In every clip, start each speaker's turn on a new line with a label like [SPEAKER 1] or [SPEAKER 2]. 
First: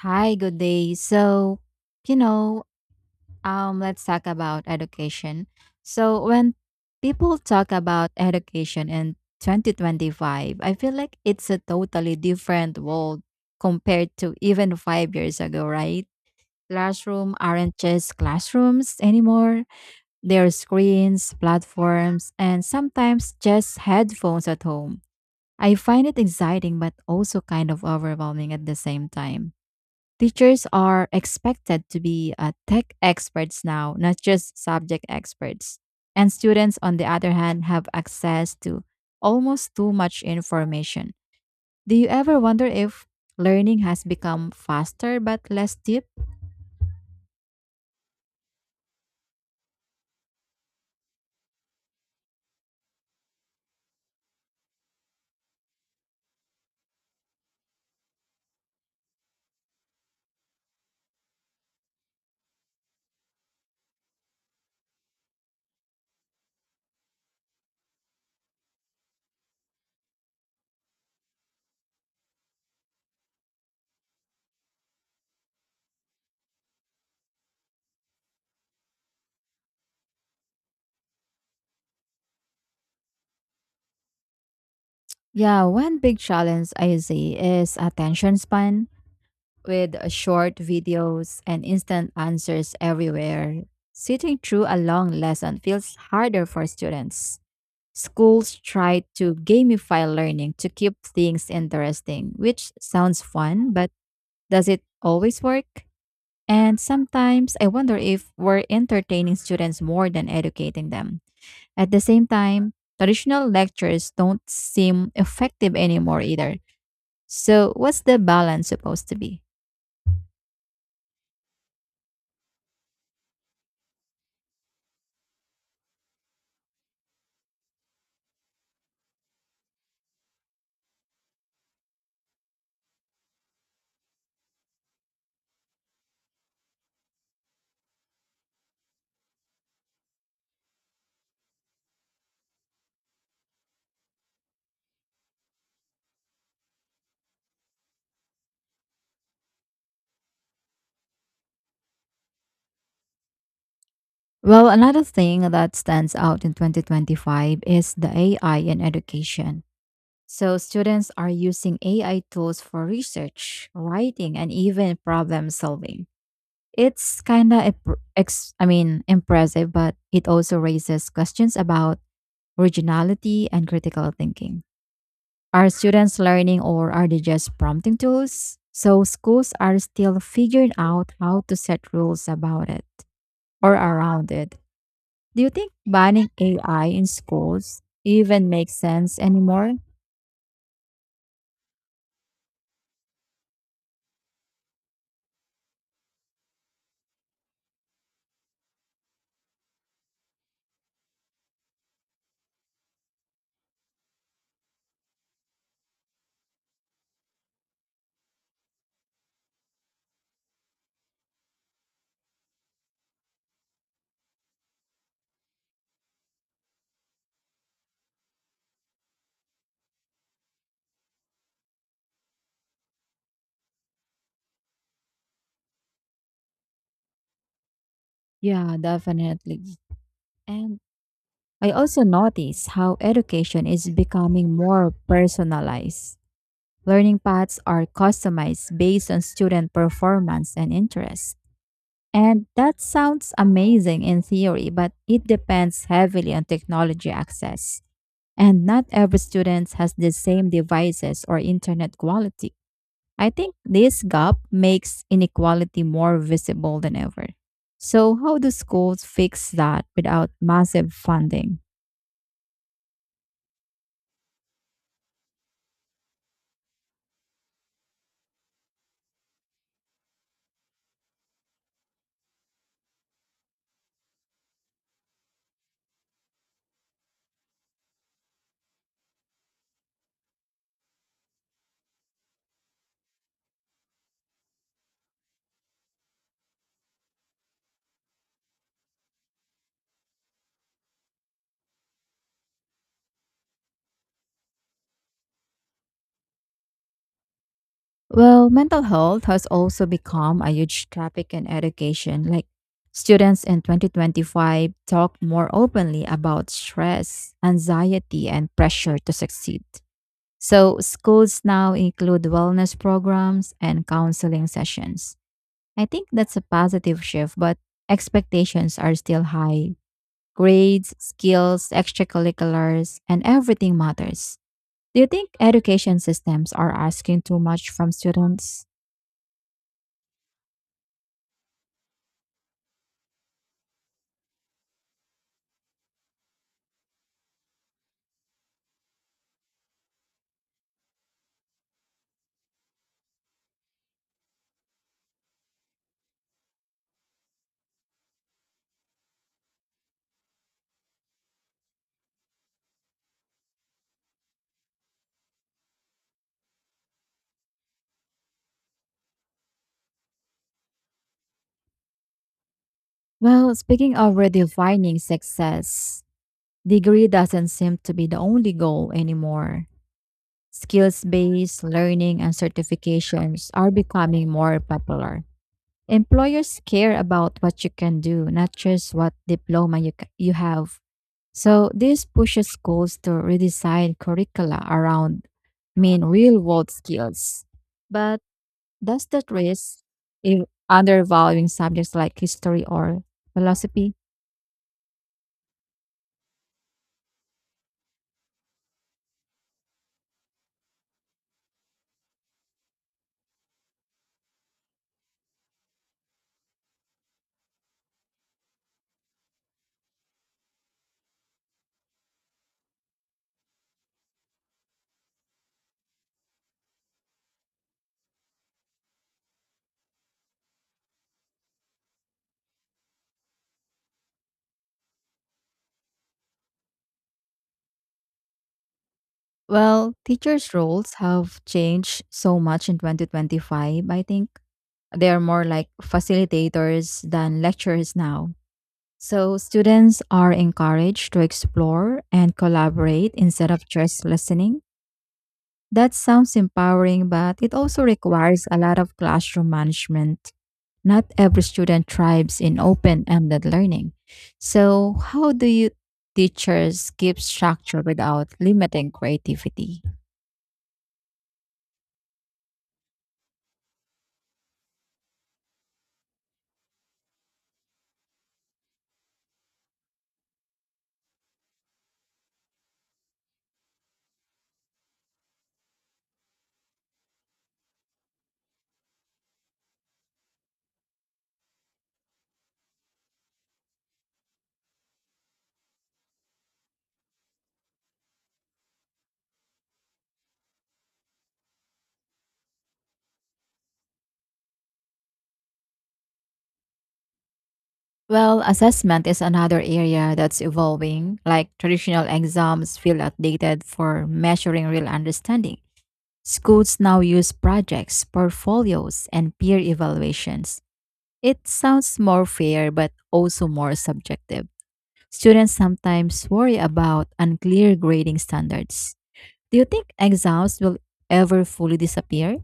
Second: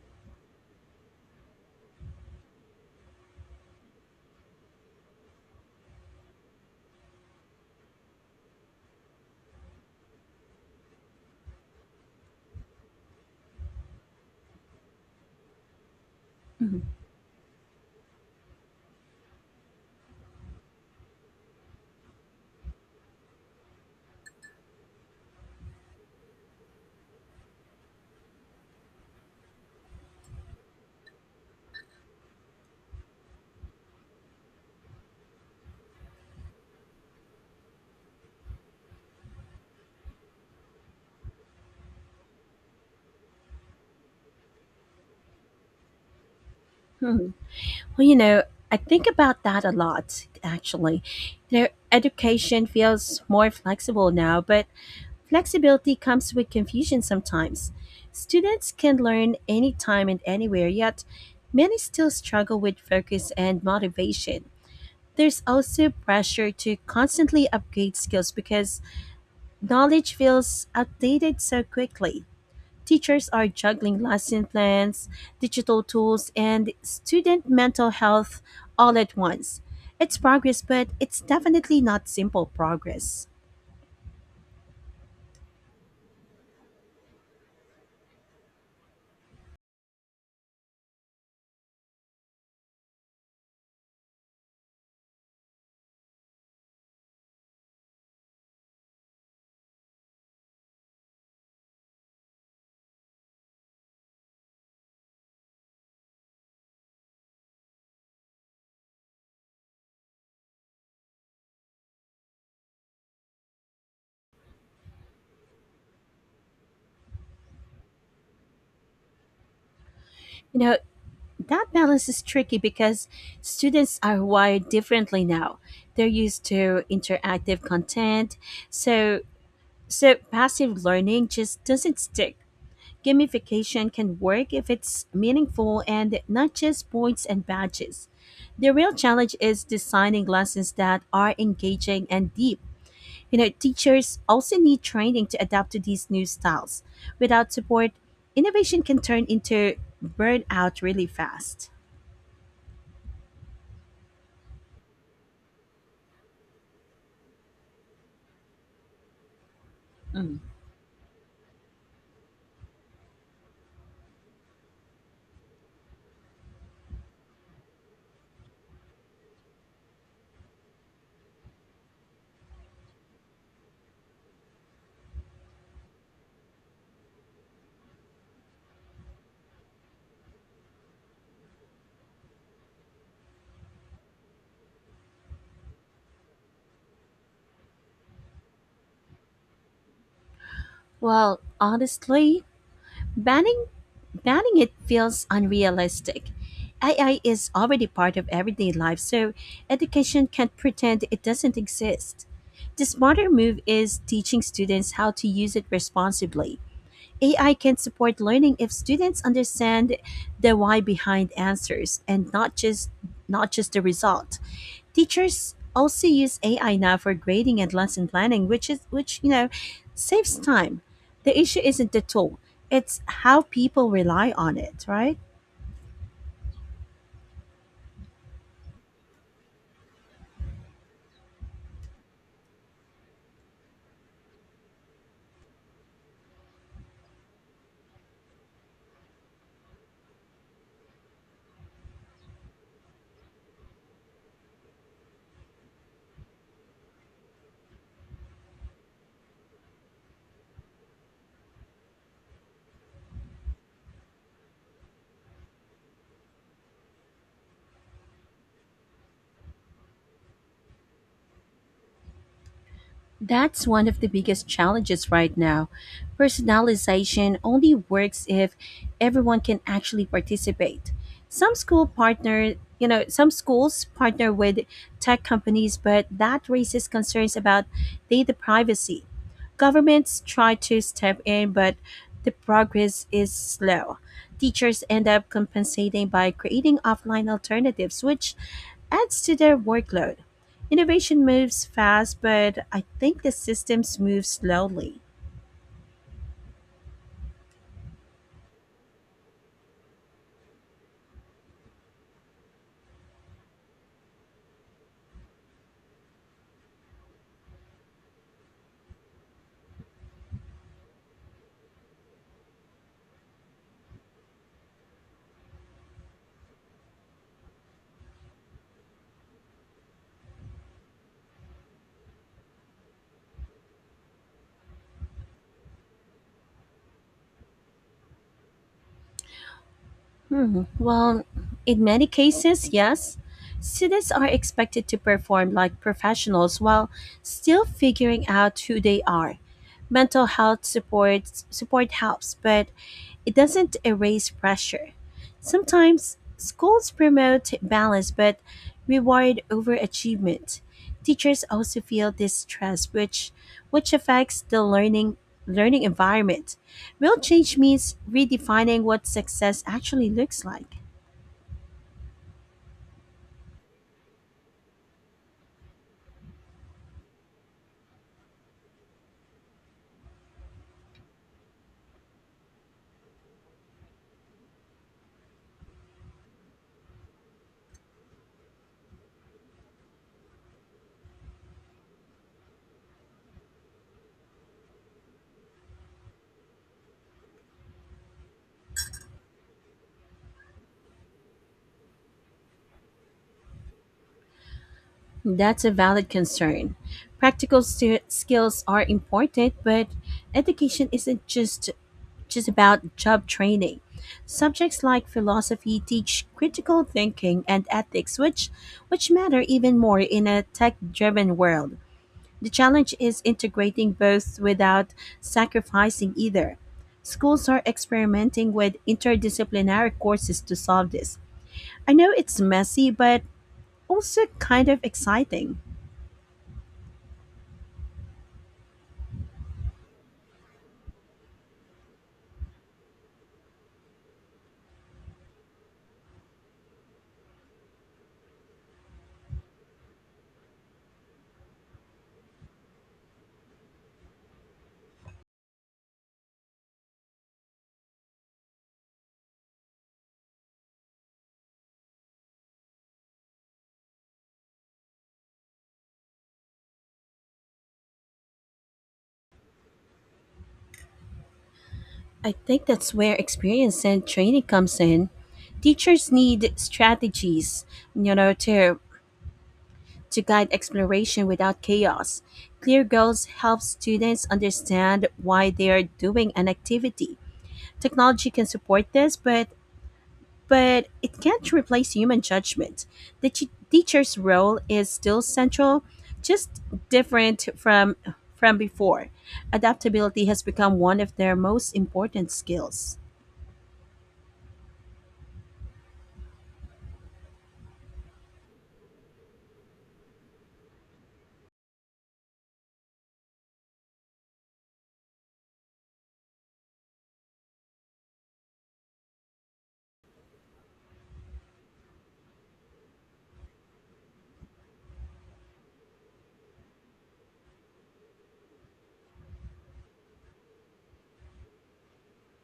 [SPEAKER 1] Hi, good day. So, you know, let's talk about education. So, when people talk about education in 2025, I feel like it's a totally different world compared to even 5 years ago, right?
[SPEAKER 2] Mhm.
[SPEAKER 1] Classroom aren't just classrooms anymore. There are screens, platforms, and sometimes just headphones at home. I find it exciting, but also kind of overwhelming at the same time. Teachers are expected to be tech experts now, not just subject experts. And students, on the other hand, have access to almost too much information. Do you ever wonder if learning has become faster but less deep?
[SPEAKER 2] Hmm. Well, I think about that a lot, actually. You know, education feels more flexible now, but flexibility comes with confusion sometimes. Students can learn anytime and anywhere, yet, many still struggle with focus and motivation. There's also pressure to constantly upgrade skills because knowledge feels outdated so quickly. Teachers are juggling lesson plans, digital tools, and student mental health all at once. It's progress, but it's definitely not simple progress.
[SPEAKER 1] Yeah, one big challenge I see is attention span with short videos and instant answers everywhere. Sitting through a long lesson feels harder for students. Schools try to gamify learning to keep things interesting, which sounds fun, but does it always work? And sometimes I wonder if we're entertaining students more than educating them. At the same time, traditional lectures don't seem effective anymore either. So, what's the balance supposed to be?
[SPEAKER 2] You know, that balance is tricky because students are wired differently now. They're used to interactive content, so so passive learning just doesn't stick. Gamification can work if it's meaningful and not just points and badges. The real challenge is designing lessons that are engaging and deep. You know, teachers also need training to adapt to these new styles. Without support, innovation can turn into burnout really fast.
[SPEAKER 1] Well, another thing that stands out in 2025 is the AI in education. So students are using AI tools for research, writing, and even problem solving. It's kind of I mean impressive, but it also raises questions about originality and critical thinking. Are students learning or are they just prompting tools? So schools are still figuring out how to set rules about it or around it. Do you think banning AI in schools even makes sense anymore?
[SPEAKER 2] Well, honestly, banning Planning it feels unrealistic. AI is already part of everyday life, so education can't pretend it doesn't exist. The smarter move is teaching students how to use it responsibly. AI can support learning if students understand the why behind answers and not just the result. Teachers also use AI now for grading and lesson planning, which saves time. The issue isn't the tool; it's how people rely on it, right?
[SPEAKER 1] Yeah, definitely. And I also notice how education is becoming more personalized. Learning paths are customized based on student performance and interest. And that sounds amazing in theory, but it depends heavily on technology access. And not every student has the same devices or internet quality. I think this gap makes inequality more visible than ever. So, how do schools fix that without massive funding?
[SPEAKER 2] That's one of the biggest challenges right now. Personalization only works if everyone can actually participate. Some school partner, some schools partner with tech companies, but that raises concerns about data privacy. Governments try to step in, but the progress is slow. Teachers end up compensating by creating offline alternatives, which adds to their workload. Innovation moves fast, but I think the systems move slowly.
[SPEAKER 1] Well, mental health has also become a huge topic in education. Like students in 2025 talk more openly about stress, anxiety, and pressure to succeed. So, schools now include wellness programs and counseling sessions. I think that's a positive shift, but expectations are still high. Grades, skills, extracurriculars, and everything matters. Do you think education systems are asking too much from students?
[SPEAKER 2] Hmm. Well, in many cases, yes. Students are expected to perform like professionals while still figuring out who they are. Mental health support helps, but it doesn't erase pressure. Sometimes schools promote balance but reward overachievement. Teachers also feel this stress which affects the learning environment. Real change means redefining what success actually looks like.
[SPEAKER 1] Well, speaking of redefining success, degree doesn't seem to be the only goal anymore. Skills based learning and certifications are becoming more popular. Employers care about what you can do, not just what diploma you have. So, this pushes schools to redesign curricula around main real world skills. But does that risk if undervaluing subjects like history or philosophy?
[SPEAKER 2] That's a valid concern. Skills are important, but education isn't just about job training. Subjects like philosophy teach critical thinking and ethics, which matter even more in a tech-driven world. The challenge is integrating both without sacrificing either. Schools are experimenting with interdisciplinary courses to solve this. I know it's messy, but also kind of exciting.
[SPEAKER 1] Well, teachers' roles have changed so much in 2025, I think. They are more like facilitators than lecturers now. So, students are encouraged to explore and collaborate instead of just listening. That sounds empowering, but it also requires a lot of classroom management. Not every student thrives in open ended learning. So, how do you teachers keep structure without limiting creativity?
[SPEAKER 2] I think that's where experience and training comes in. Teachers need strategies, you know, to to guide exploration without chaos. Clear goals help students understand why they are doing an activity. Technology can support this, but it can't replace human judgment. The teacher's role is still central, just different from before. Adaptability has become one of their most important skills.
[SPEAKER 1] Well, assessment is another area that's evolving. Like traditional exams feel outdated for measuring real understanding. Schools now use projects, portfolios, and peer evaluations. It sounds more fair, but also more subjective. Students sometimes worry about unclear grading standards. Do you think exams will ever fully disappear?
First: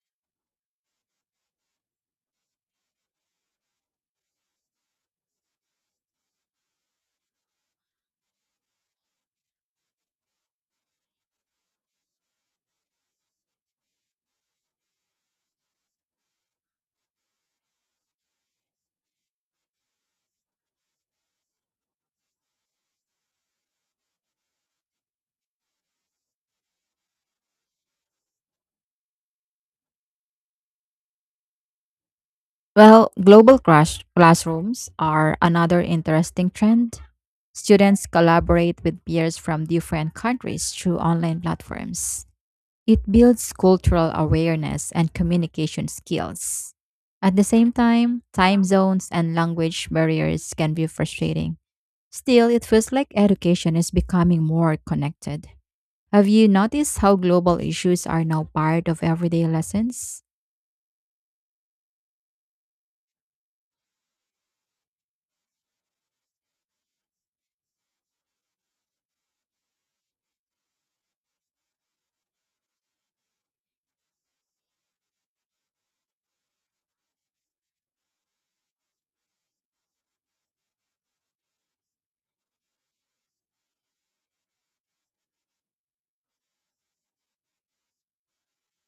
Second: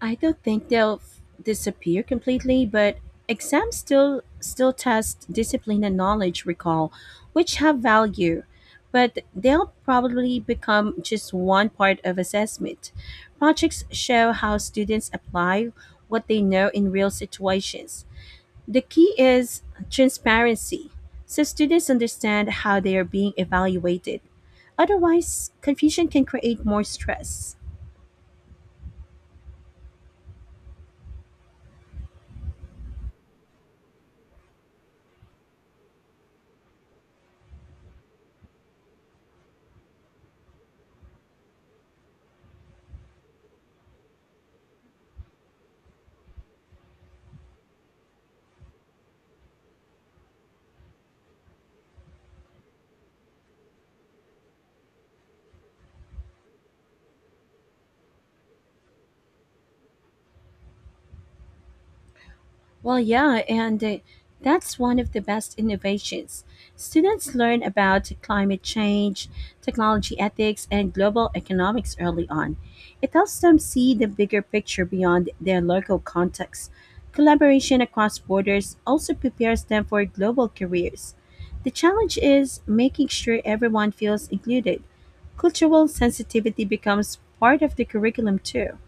[SPEAKER 2] I don't think they'll f- disappear completely, but exams still test discipline and knowledge recall, which have value, but they'll probably become just one part of assessment. Projects show how students apply what they know in real situations. The key is transparency, so students understand how they are being evaluated. Otherwise, confusion can create more stress.
[SPEAKER 1] Well, global crash classrooms are another interesting trend. Students collaborate with peers from different countries through online platforms. It builds cultural awareness and communication skills. At the same time, time zones and language barriers can be frustrating. Still, it feels like education is becoming more connected. Have you noticed how global issues are now part of everyday lessons?
[SPEAKER 2] Well, yeah, and that's one of the best innovations. Students learn about climate change, technology ethics, and global economics early on. It helps them see the bigger picture beyond their local context. Collaboration across borders also prepares them for global careers. The challenge is making sure everyone feels included. Cultural sensitivity becomes part of the curriculum, too.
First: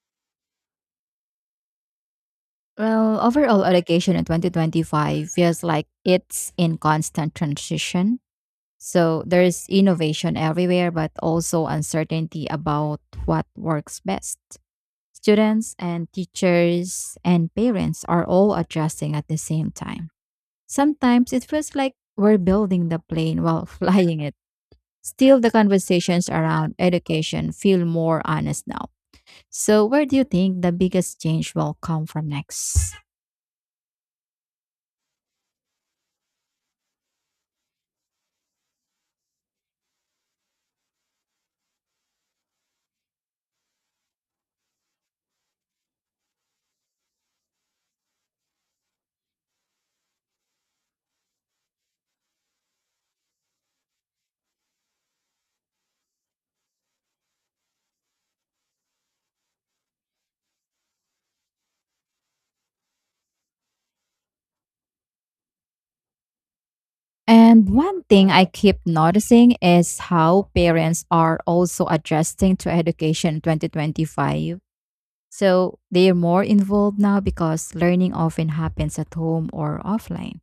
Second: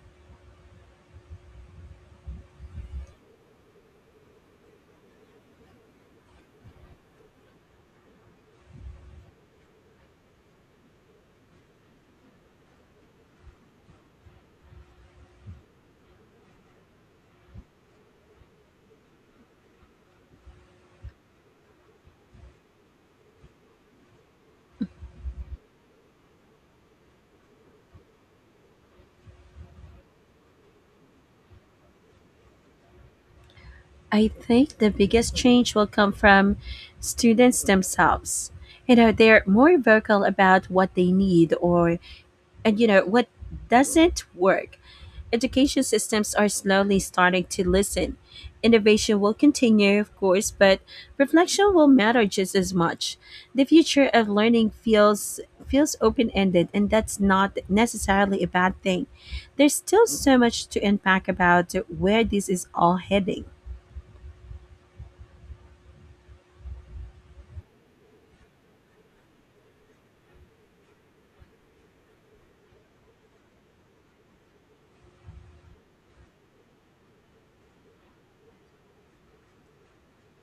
[SPEAKER 1] Well, overall, education in 2025 feels like it's in constant transition. So there's innovation everywhere, but also uncertainty about what works best. Students and teachers and parents are all adjusting at the same time. Sometimes it feels like we're building the plane while flying it. Still, the conversations around education feel more honest now. So, where do you think the biggest change will come from next?
[SPEAKER 2] I think the biggest change will come from students themselves. You know, they're more vocal about what they need or and you know what doesn't work. Education systems are slowly starting to listen. Innovation will continue, of course, but reflection will matter just as much. The future of learning feels open-ended, and that's not necessarily a bad thing. There's still so much to unpack about where this is all heading.
[SPEAKER 1] And one thing I keep noticing is how parents are also adjusting to education 2025. So they're more involved now because learning often happens at home or offline.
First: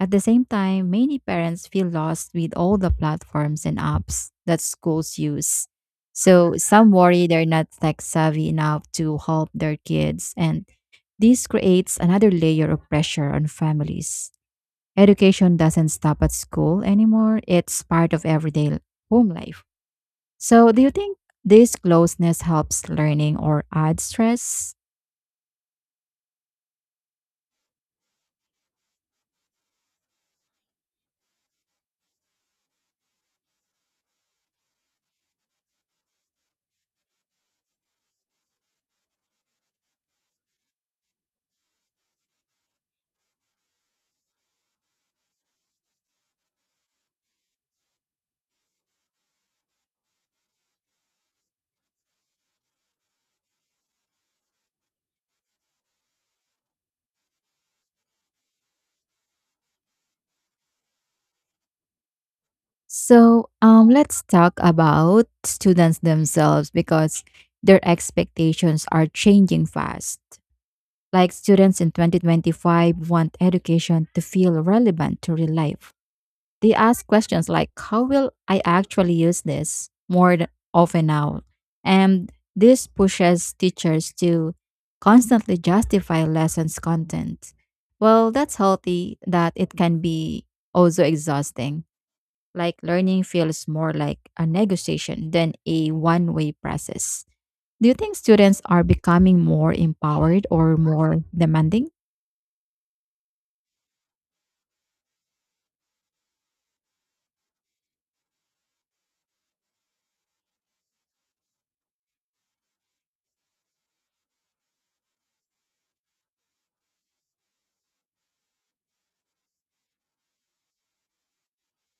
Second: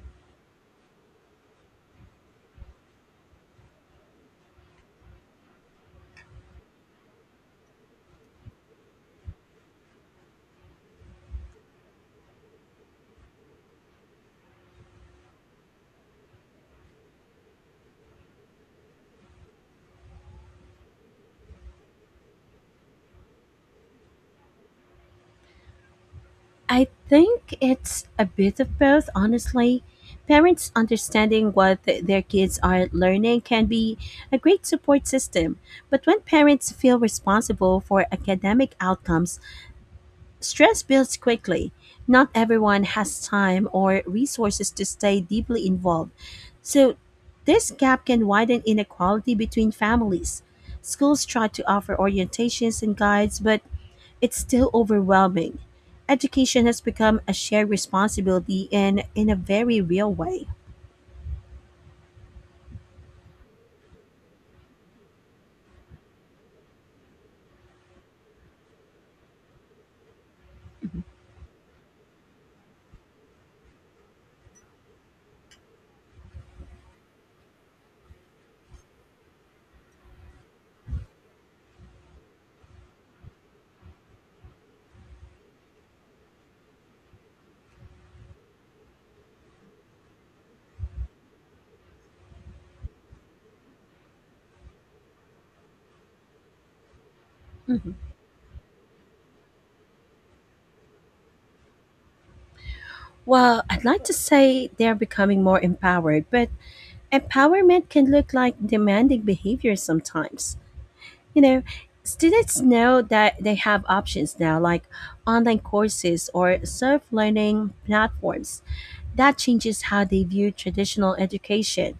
[SPEAKER 1] At the same time, many parents feel lost with all the platforms and apps that schools use. So some worry they're not tech savvy enough to help their kids, and this creates another layer of pressure on families. Education doesn't stop at school anymore, it's part of everyday home life. So, do you think this closeness helps learning or adds stress?
[SPEAKER 2] I think it's a bit of both, honestly. Parents understanding what their kids are learning can be a great support system, but when parents feel responsible for academic outcomes, stress builds quickly. Not everyone has time or resources to stay deeply involved, so this gap can widen inequality between families. Schools try to offer orientations and guides, but it's still overwhelming. Education has become a shared responsibility and in a very real way.
[SPEAKER 1] So, let's talk about students themselves because their expectations are changing fast. Like students in 2025 want education to feel relevant to real life. They ask questions like, how will I actually use this more often now? And this pushes teachers to constantly justify lessons content. Well, that's healthy that it can be also exhausting. Like learning feels more like a negotiation than a one way process. Do you
[SPEAKER 2] Mhm.
[SPEAKER 1] think students are becoming more empowered or more demanding?
[SPEAKER 2] Well, I'd like to say they're becoming more empowered, but empowerment can look like demanding behavior sometimes. You know, students know that they have options now, like online courses or self learning platforms. That changes how they view traditional education.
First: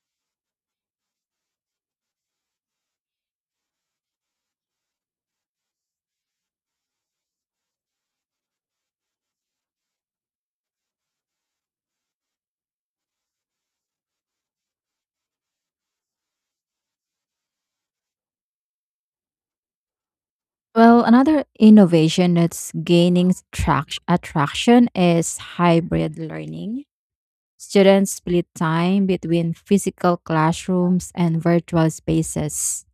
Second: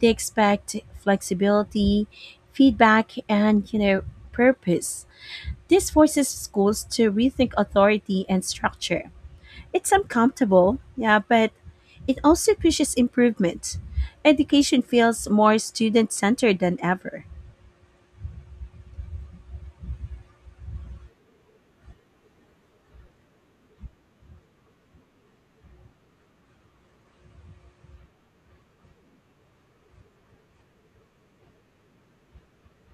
[SPEAKER 2] They expect flexibility, feedback, and, you know, purpose. This forces schools to rethink authority and structure. It's uncomfortable, yeah, but it also pushes improvement. Education feels more student-centered than ever.
[SPEAKER 1] Well, another innovation that's gaining attraction is hybrid learning. Students split time between physical classrooms and virtual spaces.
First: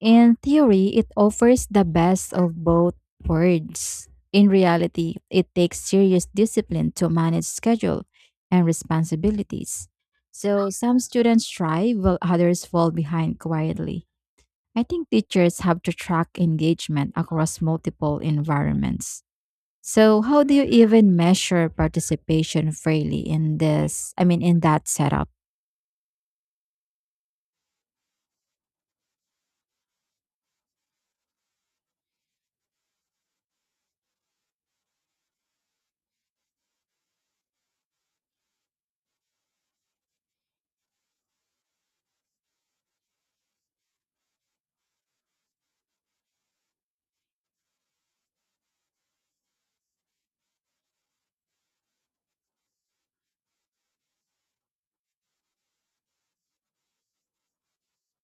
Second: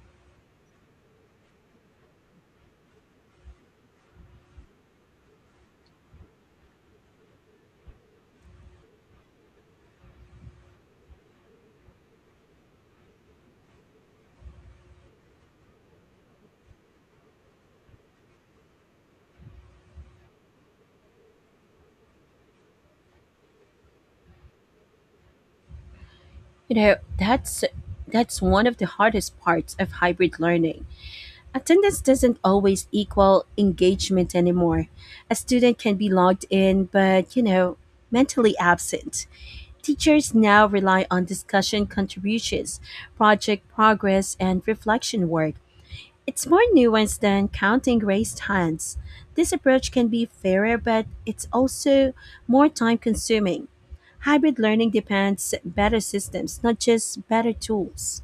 [SPEAKER 1] In theory, it offers the best of both worlds. In reality, it takes serious discipline to manage schedule and responsibilities. So, some students thrive while others fall behind quietly. I think teachers have to track engagement across multiple environments. So, how do you even measure participation fairly in this? I mean, in that setup?
[SPEAKER 2] You know, that's one of the hardest parts of hybrid learning. Attendance doesn't always equal engagement anymore. A student can be logged in but, you know, mentally absent. Teachers now rely on discussion contributions, project progress, and reflection work. It's more nuanced than counting raised hands. This approach can be fairer, but it's also more time consuming. Hybrid learning demands better systems, not just better tools.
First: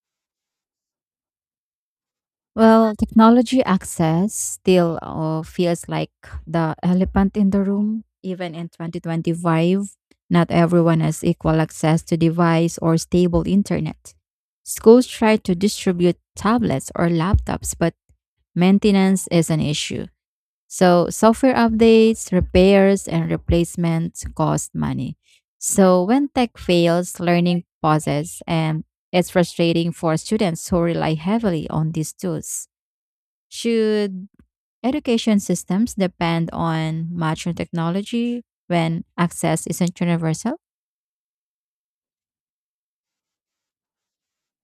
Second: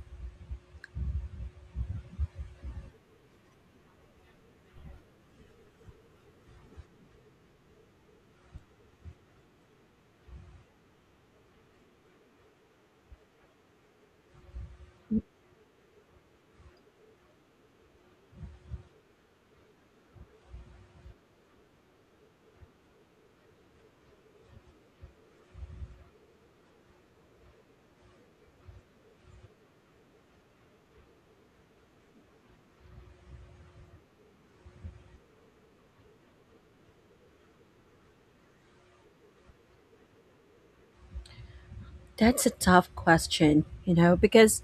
[SPEAKER 1] Well, technology access still feels like the elephant in the room, even in 2025. Not everyone has equal access to device or stable internet. Schools try to distribute tablets or laptops, but maintenance is an issue. So, software updates, repairs, and replacements cost money. So, when tech fails, learning pauses, and it's frustrating for students who rely heavily on these tools. Should education systems depend on mature technology when access isn't universal?
[SPEAKER 2] That's a tough question, you know, because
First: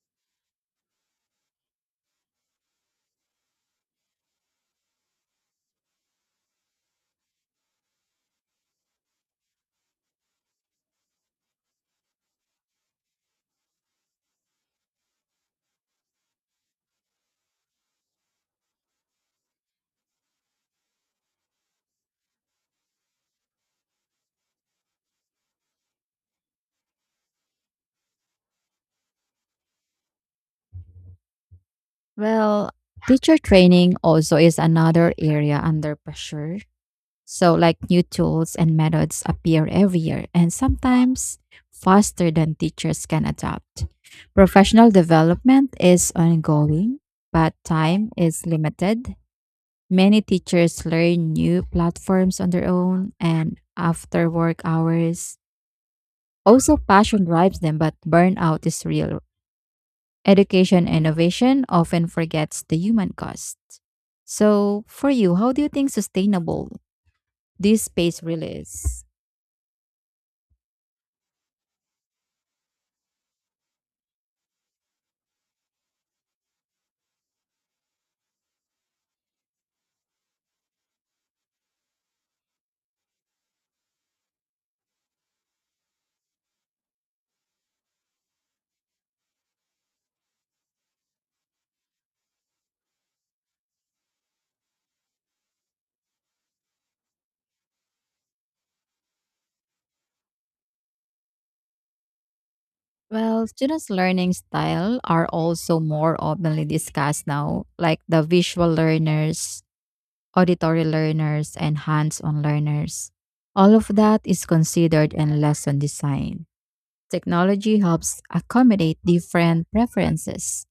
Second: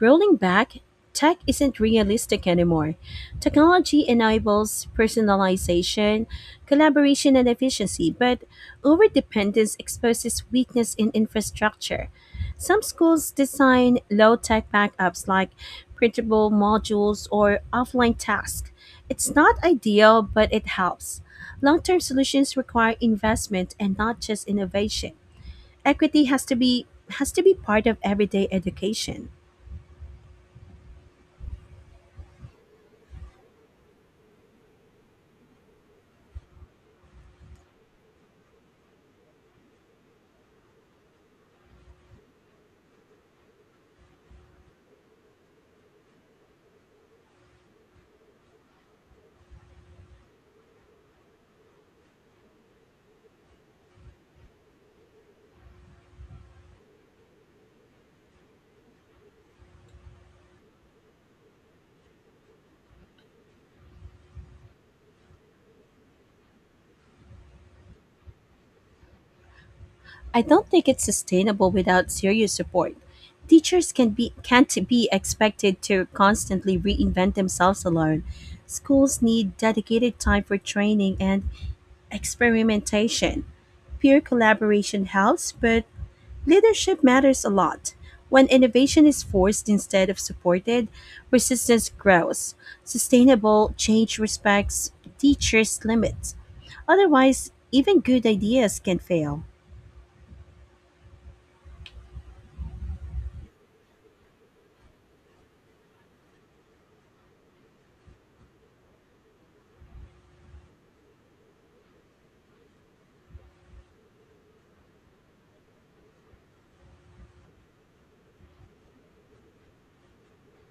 [SPEAKER 2] rolling back, tech isn't realistic anymore. Technology enables personalization, collaboration, and efficiency, but overdependence exposes weakness in infrastructure. Some schools design low tech backups like printable modules or offline tasks. It's not ideal, but it helps. Long term solutions require investment and not just innovation. Equity has to be part of everyday education.
[SPEAKER 1] Well, teacher training also is another area under pressure. So, like new tools and methods appear every year, and sometimes faster than teachers can adapt. Professional development is ongoing, but time is limited. Many teachers learn new platforms on their own and after work hours. Also, passion drives them, but burnout is real. Education innovation often forgets the human cost. So, for you, how do you think sustainable this space really is?
[SPEAKER 2] I don't think it's sustainable without serious support. Teachers can't be expected to constantly reinvent themselves alone. Schools need dedicated time for training and experimentation. Peer collaboration helps, but leadership matters a lot. When innovation is forced instead of supported, resistance grows. Sustainable change respects teachers' limits. Otherwise, even good ideas can fail.
[SPEAKER 1] Well, students' learning style are also more openly discussed now, like the visual learners, auditory learners, and hands-on learners. All of that is considered in lesson design. Technology helps accommodate different preferences.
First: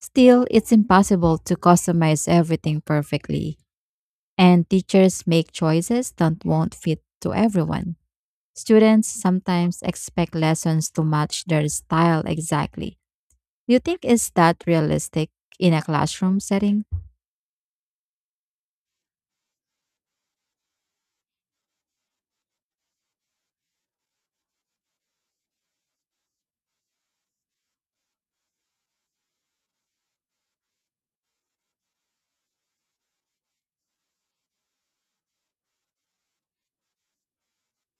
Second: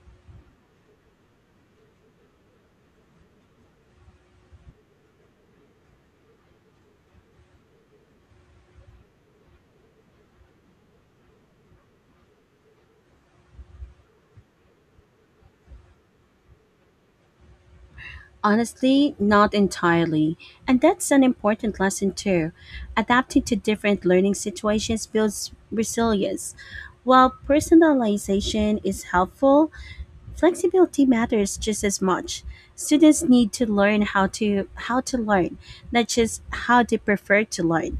[SPEAKER 1] Still, it's impossible to customize everything perfectly, and teachers make choices that won't fit to everyone. Students sometimes expect lessons to match their style exactly. Do you think is that realistic in a classroom setting?
[SPEAKER 2] Honestly, not entirely. And that's an important lesson too. Adapting to different learning situations builds resilience. While personalization is helpful, flexibility matters just as much. Students need to learn how to learn, not just how they prefer to learn.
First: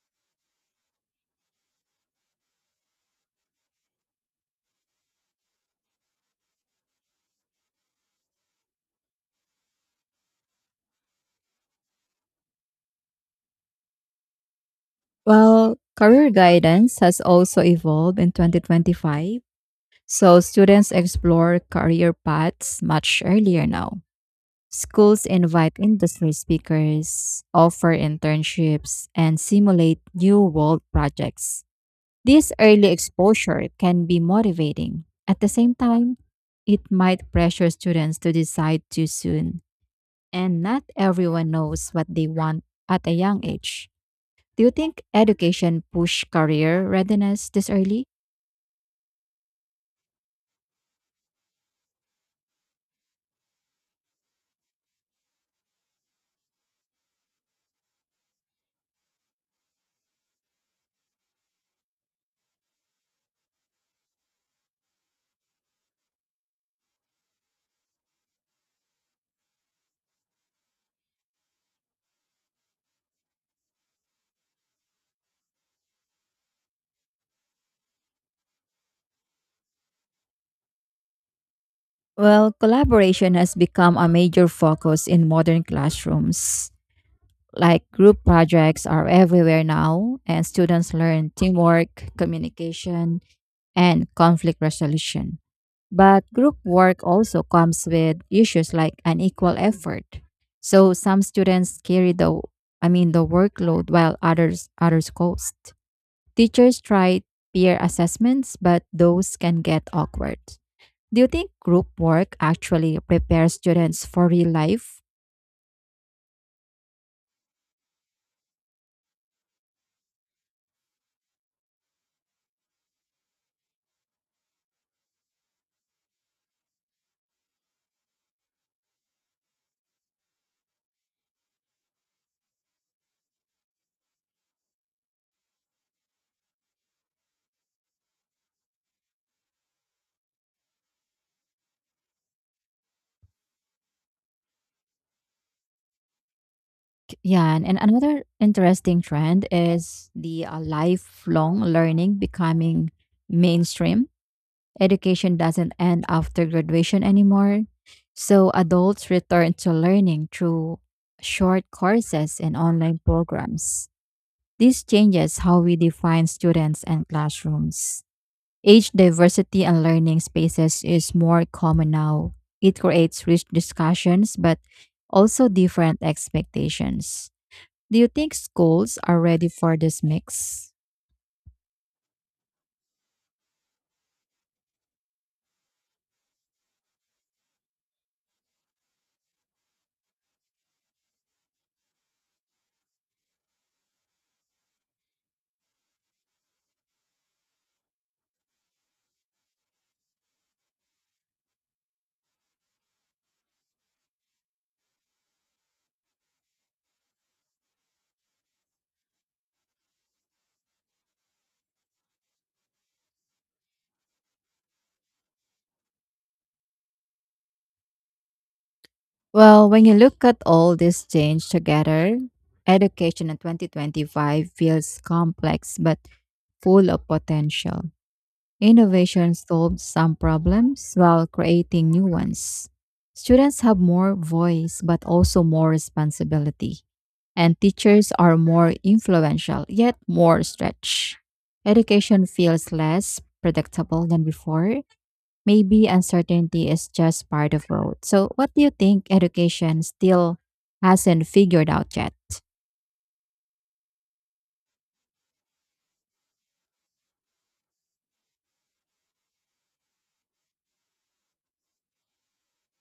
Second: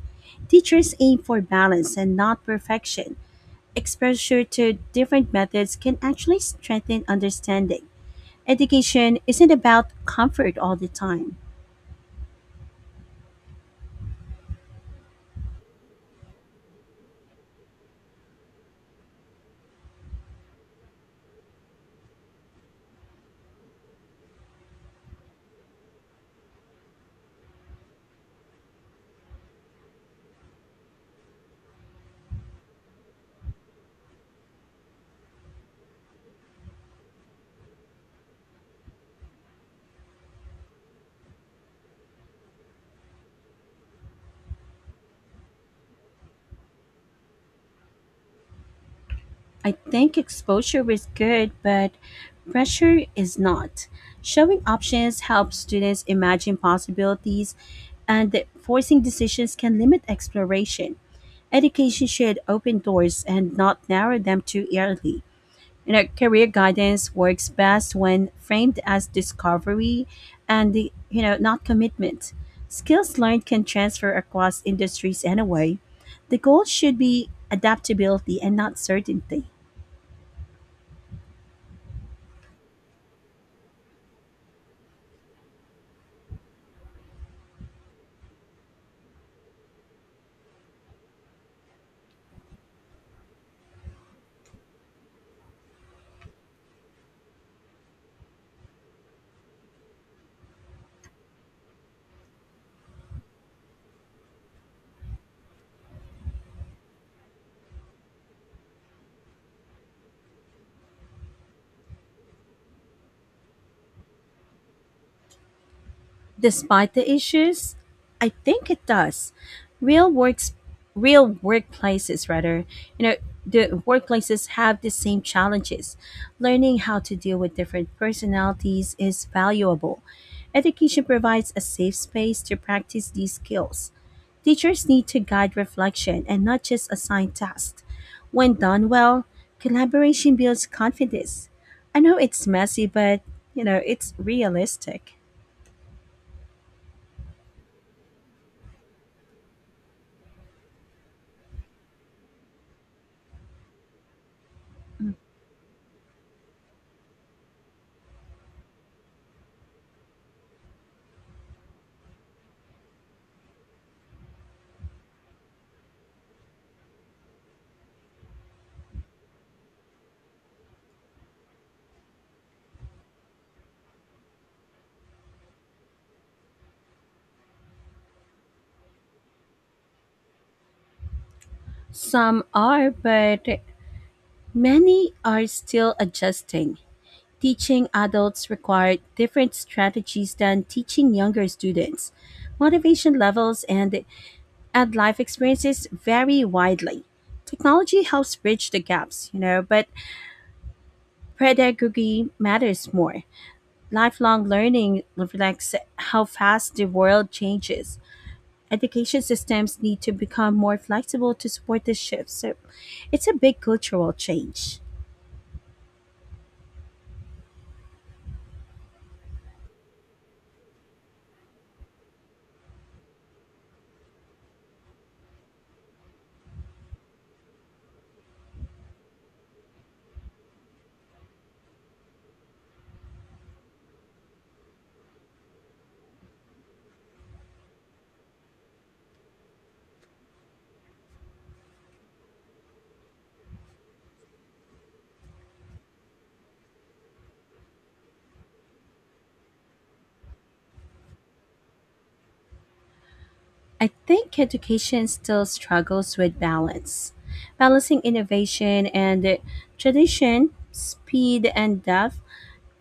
[SPEAKER 2] Teachers aim for balance and not perfection. Exposure to different methods can actually strengthen understanding. Education isn't about comfort all the time.
[SPEAKER 1] Well, career guidance has also evolved in 2025, so students explore career paths much earlier now. Schools invite industry speakers, offer internships, and simulate new world projects. This early exposure can be motivating. At the same time, it might pressure students to decide too soon and not everyone knows what they want at a young age. Do you think education push career readiness this early?
[SPEAKER 2] I think exposure is good, but pressure is not. Showing options helps students imagine possibilities, and that forcing decisions can limit exploration. Education should open doors and not narrow them too early. You know, career guidance works best when framed as discovery and, the, you know, not commitment. Skills learned can transfer across industries anyway. The goal should be adaptability and not certainty.
[SPEAKER 1] Well, collaboration has become a major focus in modern classrooms. Like group projects are everywhere now, and students learn teamwork, communication, and conflict resolution. But group work also comes with issues like unequal effort. So some students carry the I mean the workload while others coast. Teachers try peer assessments, but those can get awkward. Do you think group work actually prepares students for real life?
[SPEAKER 2] Despite the issues, I think it does. Real works, Real workplaces, rather, you know, the workplaces have the same challenges. Learning how to deal with different personalities is valuable. Education provides a safe space to practice these skills. Teachers need to guide reflection and not just assign tasks. When done well, collaboration builds confidence. I know it's messy, but you know, it's realistic.
[SPEAKER 1] Yeah, and another interesting trend is the lifelong learning becoming mainstream. Education doesn't end after graduation anymore, so adults return to learning through short courses and online programs. This changes how we define students and classrooms. Age diversity and learning spaces is more common now. It creates rich discussions but also different expectations. Do you think schools are ready for this mix?
[SPEAKER 2] Some are, but many are still adjusting. Teaching adults required different strategies than teaching younger students. Motivation levels and life experiences vary widely. Technology helps bridge the gaps, you know, but pedagogy matters more. Lifelong learning reflects how fast the world changes. Education systems need to become more flexible to support this shift. So it's a big cultural change.
[SPEAKER 1] Well, when you look at all this change together, education in 2025 feels complex but full of potential. Innovation solves some problems while creating new ones. Students have more voice but also more responsibility. And teachers are more influential yet more stretched. Education feels less predictable than before maybe uncertainty is just part of growth. So, what do you think education still hasn't figured out yet?
[SPEAKER 2] I think education still struggles with balance. Balancing innovation and tradition, speed and depth,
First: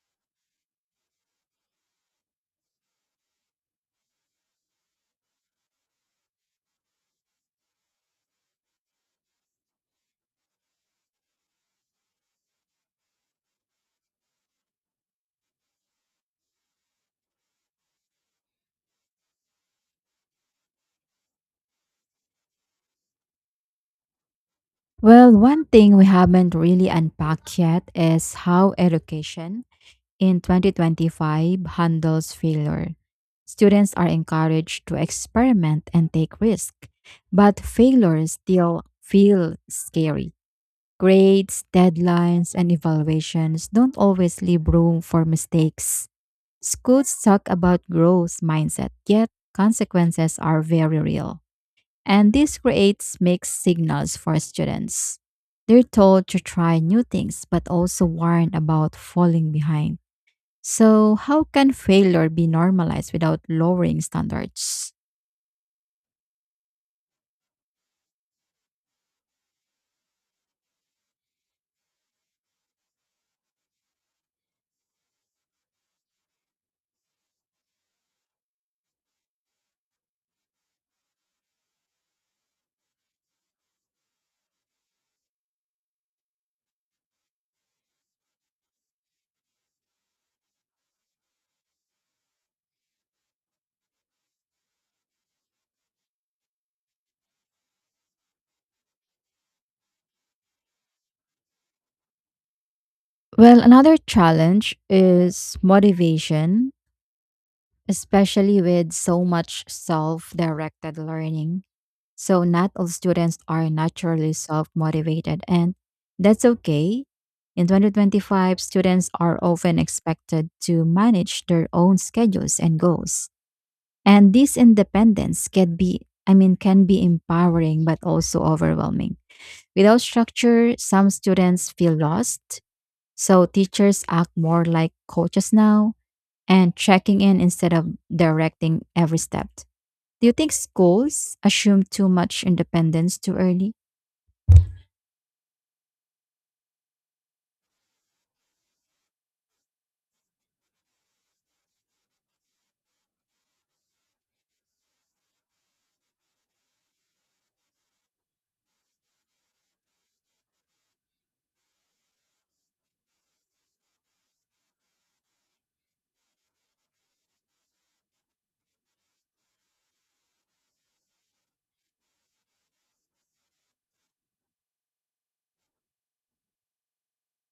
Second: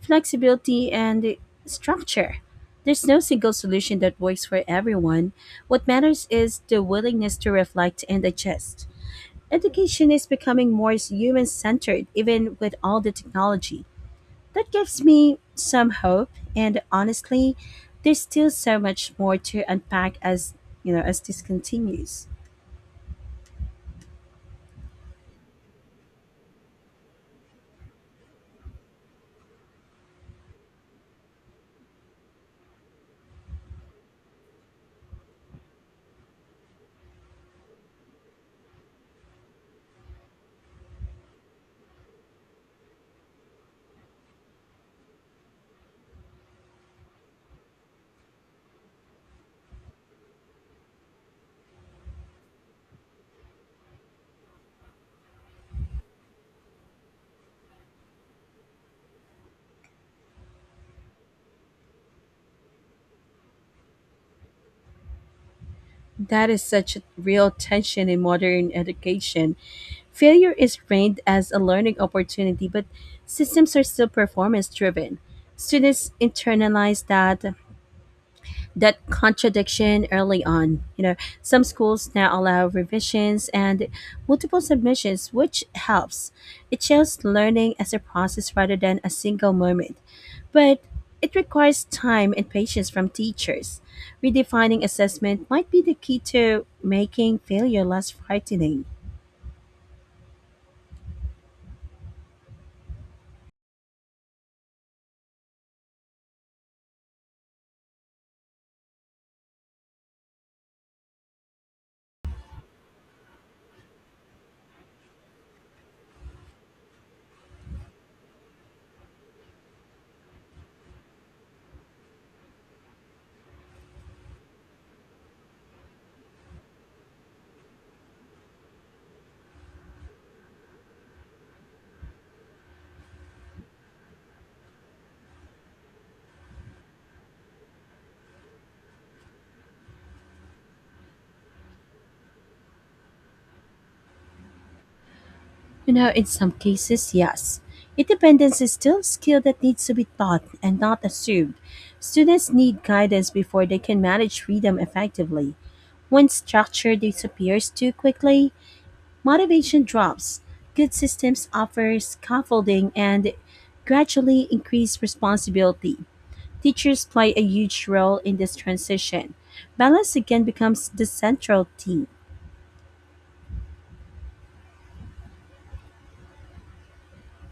[SPEAKER 2] flexibility and structure. There's no single solution that works for everyone. What matters is the willingness to reflect and adjust. Education is becoming more human centered, even with all the technology. That gives me some hope, and honestly, there's still so much more to unpack as, you know, as this continues.
[SPEAKER 1] Well, one thing we haven't really unpacked yet is how education in 2025 handles failure. Students are encouraged to experiment and take risks, but failures still feel scary. Grades, deadlines, and evaluations don't always leave room for mistakes. Schools talk about growth mindset, yet consequences are very real. And this creates mixed signals for students. They're told to try new things, but also warned about falling behind. So, how can failure be normalized without lowering standards?
[SPEAKER 2] That is such a real tension in modern education. Failure is framed as a learning opportunity, but systems are still performance driven. Students internalize that contradiction early on. You know, some schools now allow revisions and multiple submissions, which helps. It shows learning as a process rather than a single moment. But it requires time and patience from teachers. Redefining assessment might be the key to making failure less frightening.
[SPEAKER 1] Well, another challenge is motivation, especially with so much self directed learning. So not all students are naturally self-motivated and that's okay. In 2025, students are often expected to manage their own schedules and goals. And this independence can be, I mean, can be empowering but also overwhelming. Without structure, some students feel lost. So teachers act more like coaches now and checking in instead of directing every step. Do you think schools assume too much independence too early?
[SPEAKER 2] You know, in some cases, yes. Independence is still a skill that needs to be taught and not assumed. Students need guidance before they can manage freedom effectively. When structure disappears too quickly, motivation drops. Good systems offer scaffolding and gradually increase responsibility. Teachers play a huge role in this transition. Balance again becomes the central theme.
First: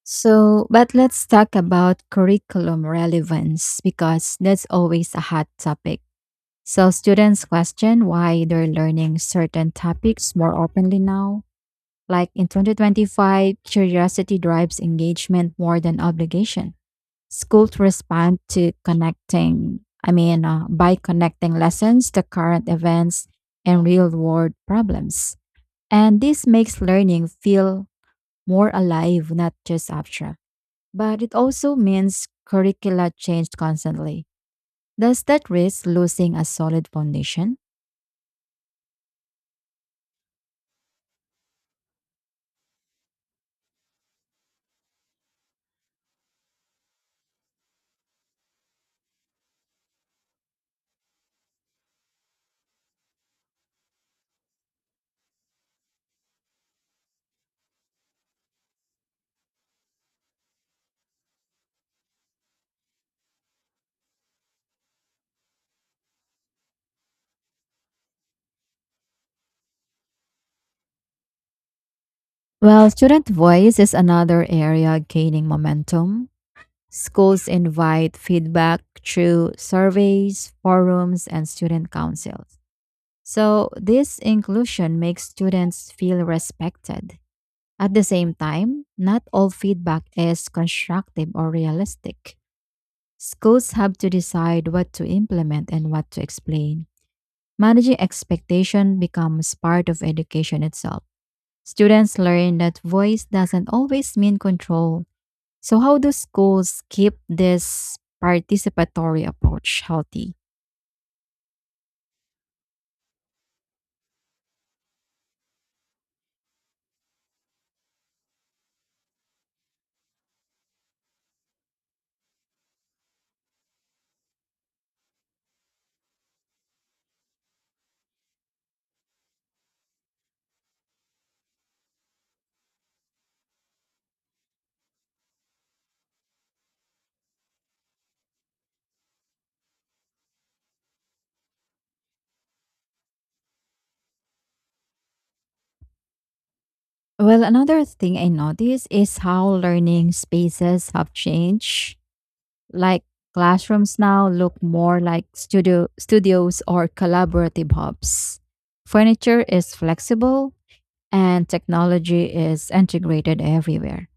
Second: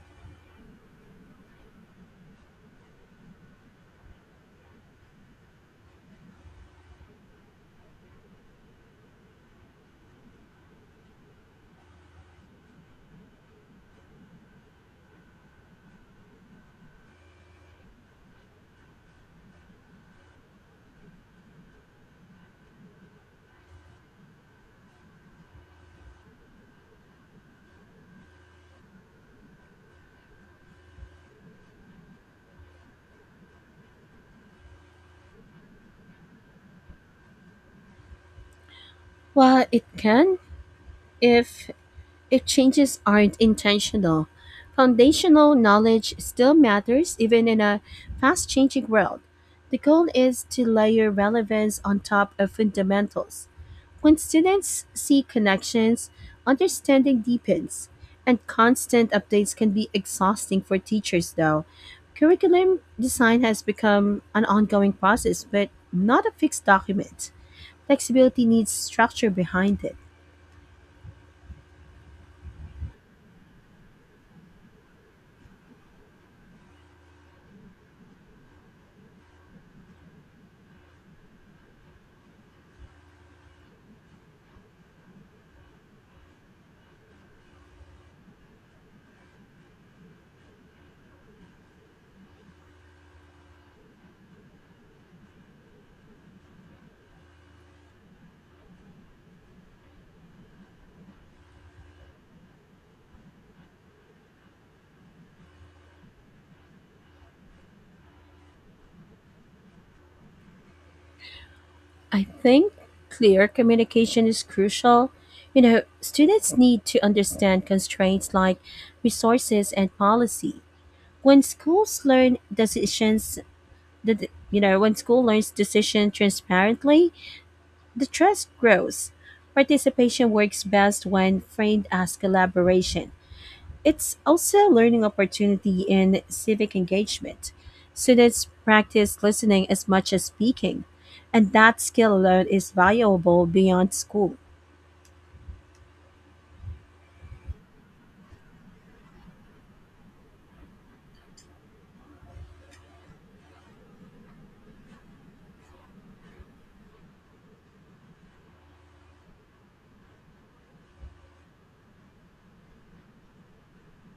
[SPEAKER 1] So, but let's talk about curriculum relevance because that's always a hot topic. So, students question why they're learning certain topics more openly now. Like in 2025, curiosity drives engagement more than obligation. Schools respond to connecting, I mean, by connecting lessons to current events and real world problems. And this makes learning feel more alive, not just abstract. But it also means curricula changed constantly. Does that risk losing a solid foundation?
[SPEAKER 2] Well, it can if If changes aren't intentional. Foundational knowledge still matters even in a fast changing world. The goal is to layer relevance on top of fundamentals. When students see connections, understanding deepens, and constant updates can be exhausting for teachers, though. Curriculum design has become an ongoing process, but not a fixed document. Flexibility needs structure behind it.
[SPEAKER 1] Well, student voice is another area gaining momentum. Schools invite feedback through surveys, forums, and student councils. So, this inclusion makes students feel respected. At the same time, not all feedback is constructive or realistic. Schools have to decide what to implement and what to explain. Managing expectation becomes part of education itself. Students learn that voice doesn't always mean control. So how do schools keep this participatory approach healthy?
[SPEAKER 2] I think clear communication is crucial. You know, students need to understand constraints like resources and policy. When schools learn decisions, when school learns decision transparently, the trust grows. Participation works best when framed as collaboration. It's also a learning opportunity in civic engagement. Students practice listening as much as speaking, and that skill alone is valuable beyond school.
[SPEAKER 1] Well, another thing I notice is how learning spaces have changed. Like classrooms now look more like studios or collaborative hubs. Furniture is flexible, and technology is integrated everywhere.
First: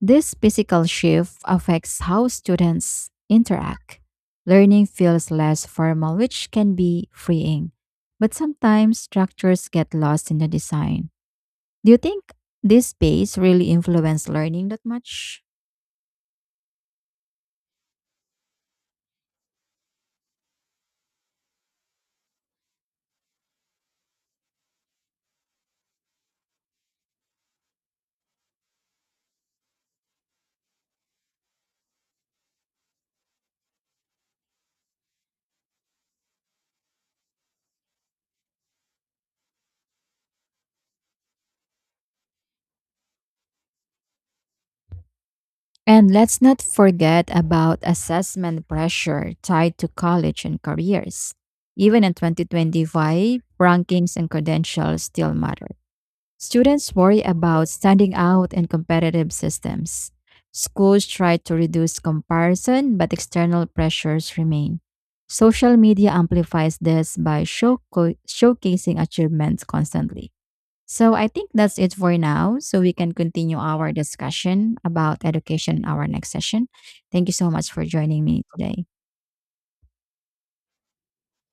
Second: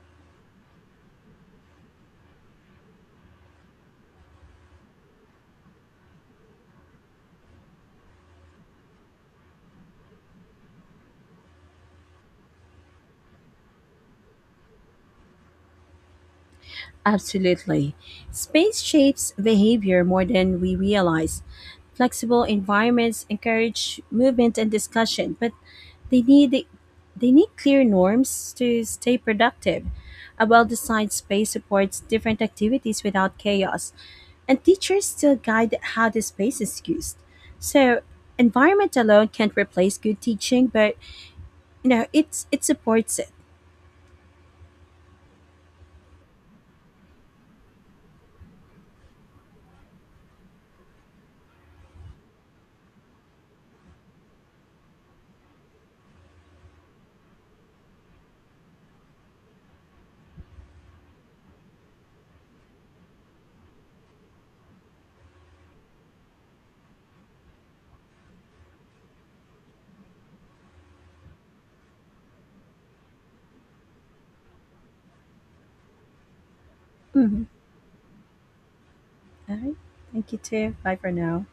[SPEAKER 1] This physical shift affects how students interact. Learning feels less formal, which can be freeing, but sometimes structures get lost in the design. Do you think this space really influenced learning that much?
[SPEAKER 2] Absolutely. Space shapes behavior more than we realize. Flexible environments encourage movement and discussion, but they need they need clear norms to stay productive. A well-designed space supports different activities without chaos, and teachers still guide how the space is used. So environment alone can't replace good teaching, but you know it supports it.
[SPEAKER 1] And let's not forget about assessment pressure tied to college and careers. Even in 2025, rankings and credentials still matter. Students worry about standing out in competitive systems. Schools try to reduce comparison, but external pressures remain. Social media amplifies this by showcasing achievements constantly. So, I think that's it for now. So, we can continue our discussion about education in our next session. Thank you
[SPEAKER 2] Mhm.
[SPEAKER 1] so much for joining me today.
[SPEAKER 2] All right, thank you too. Bye for now.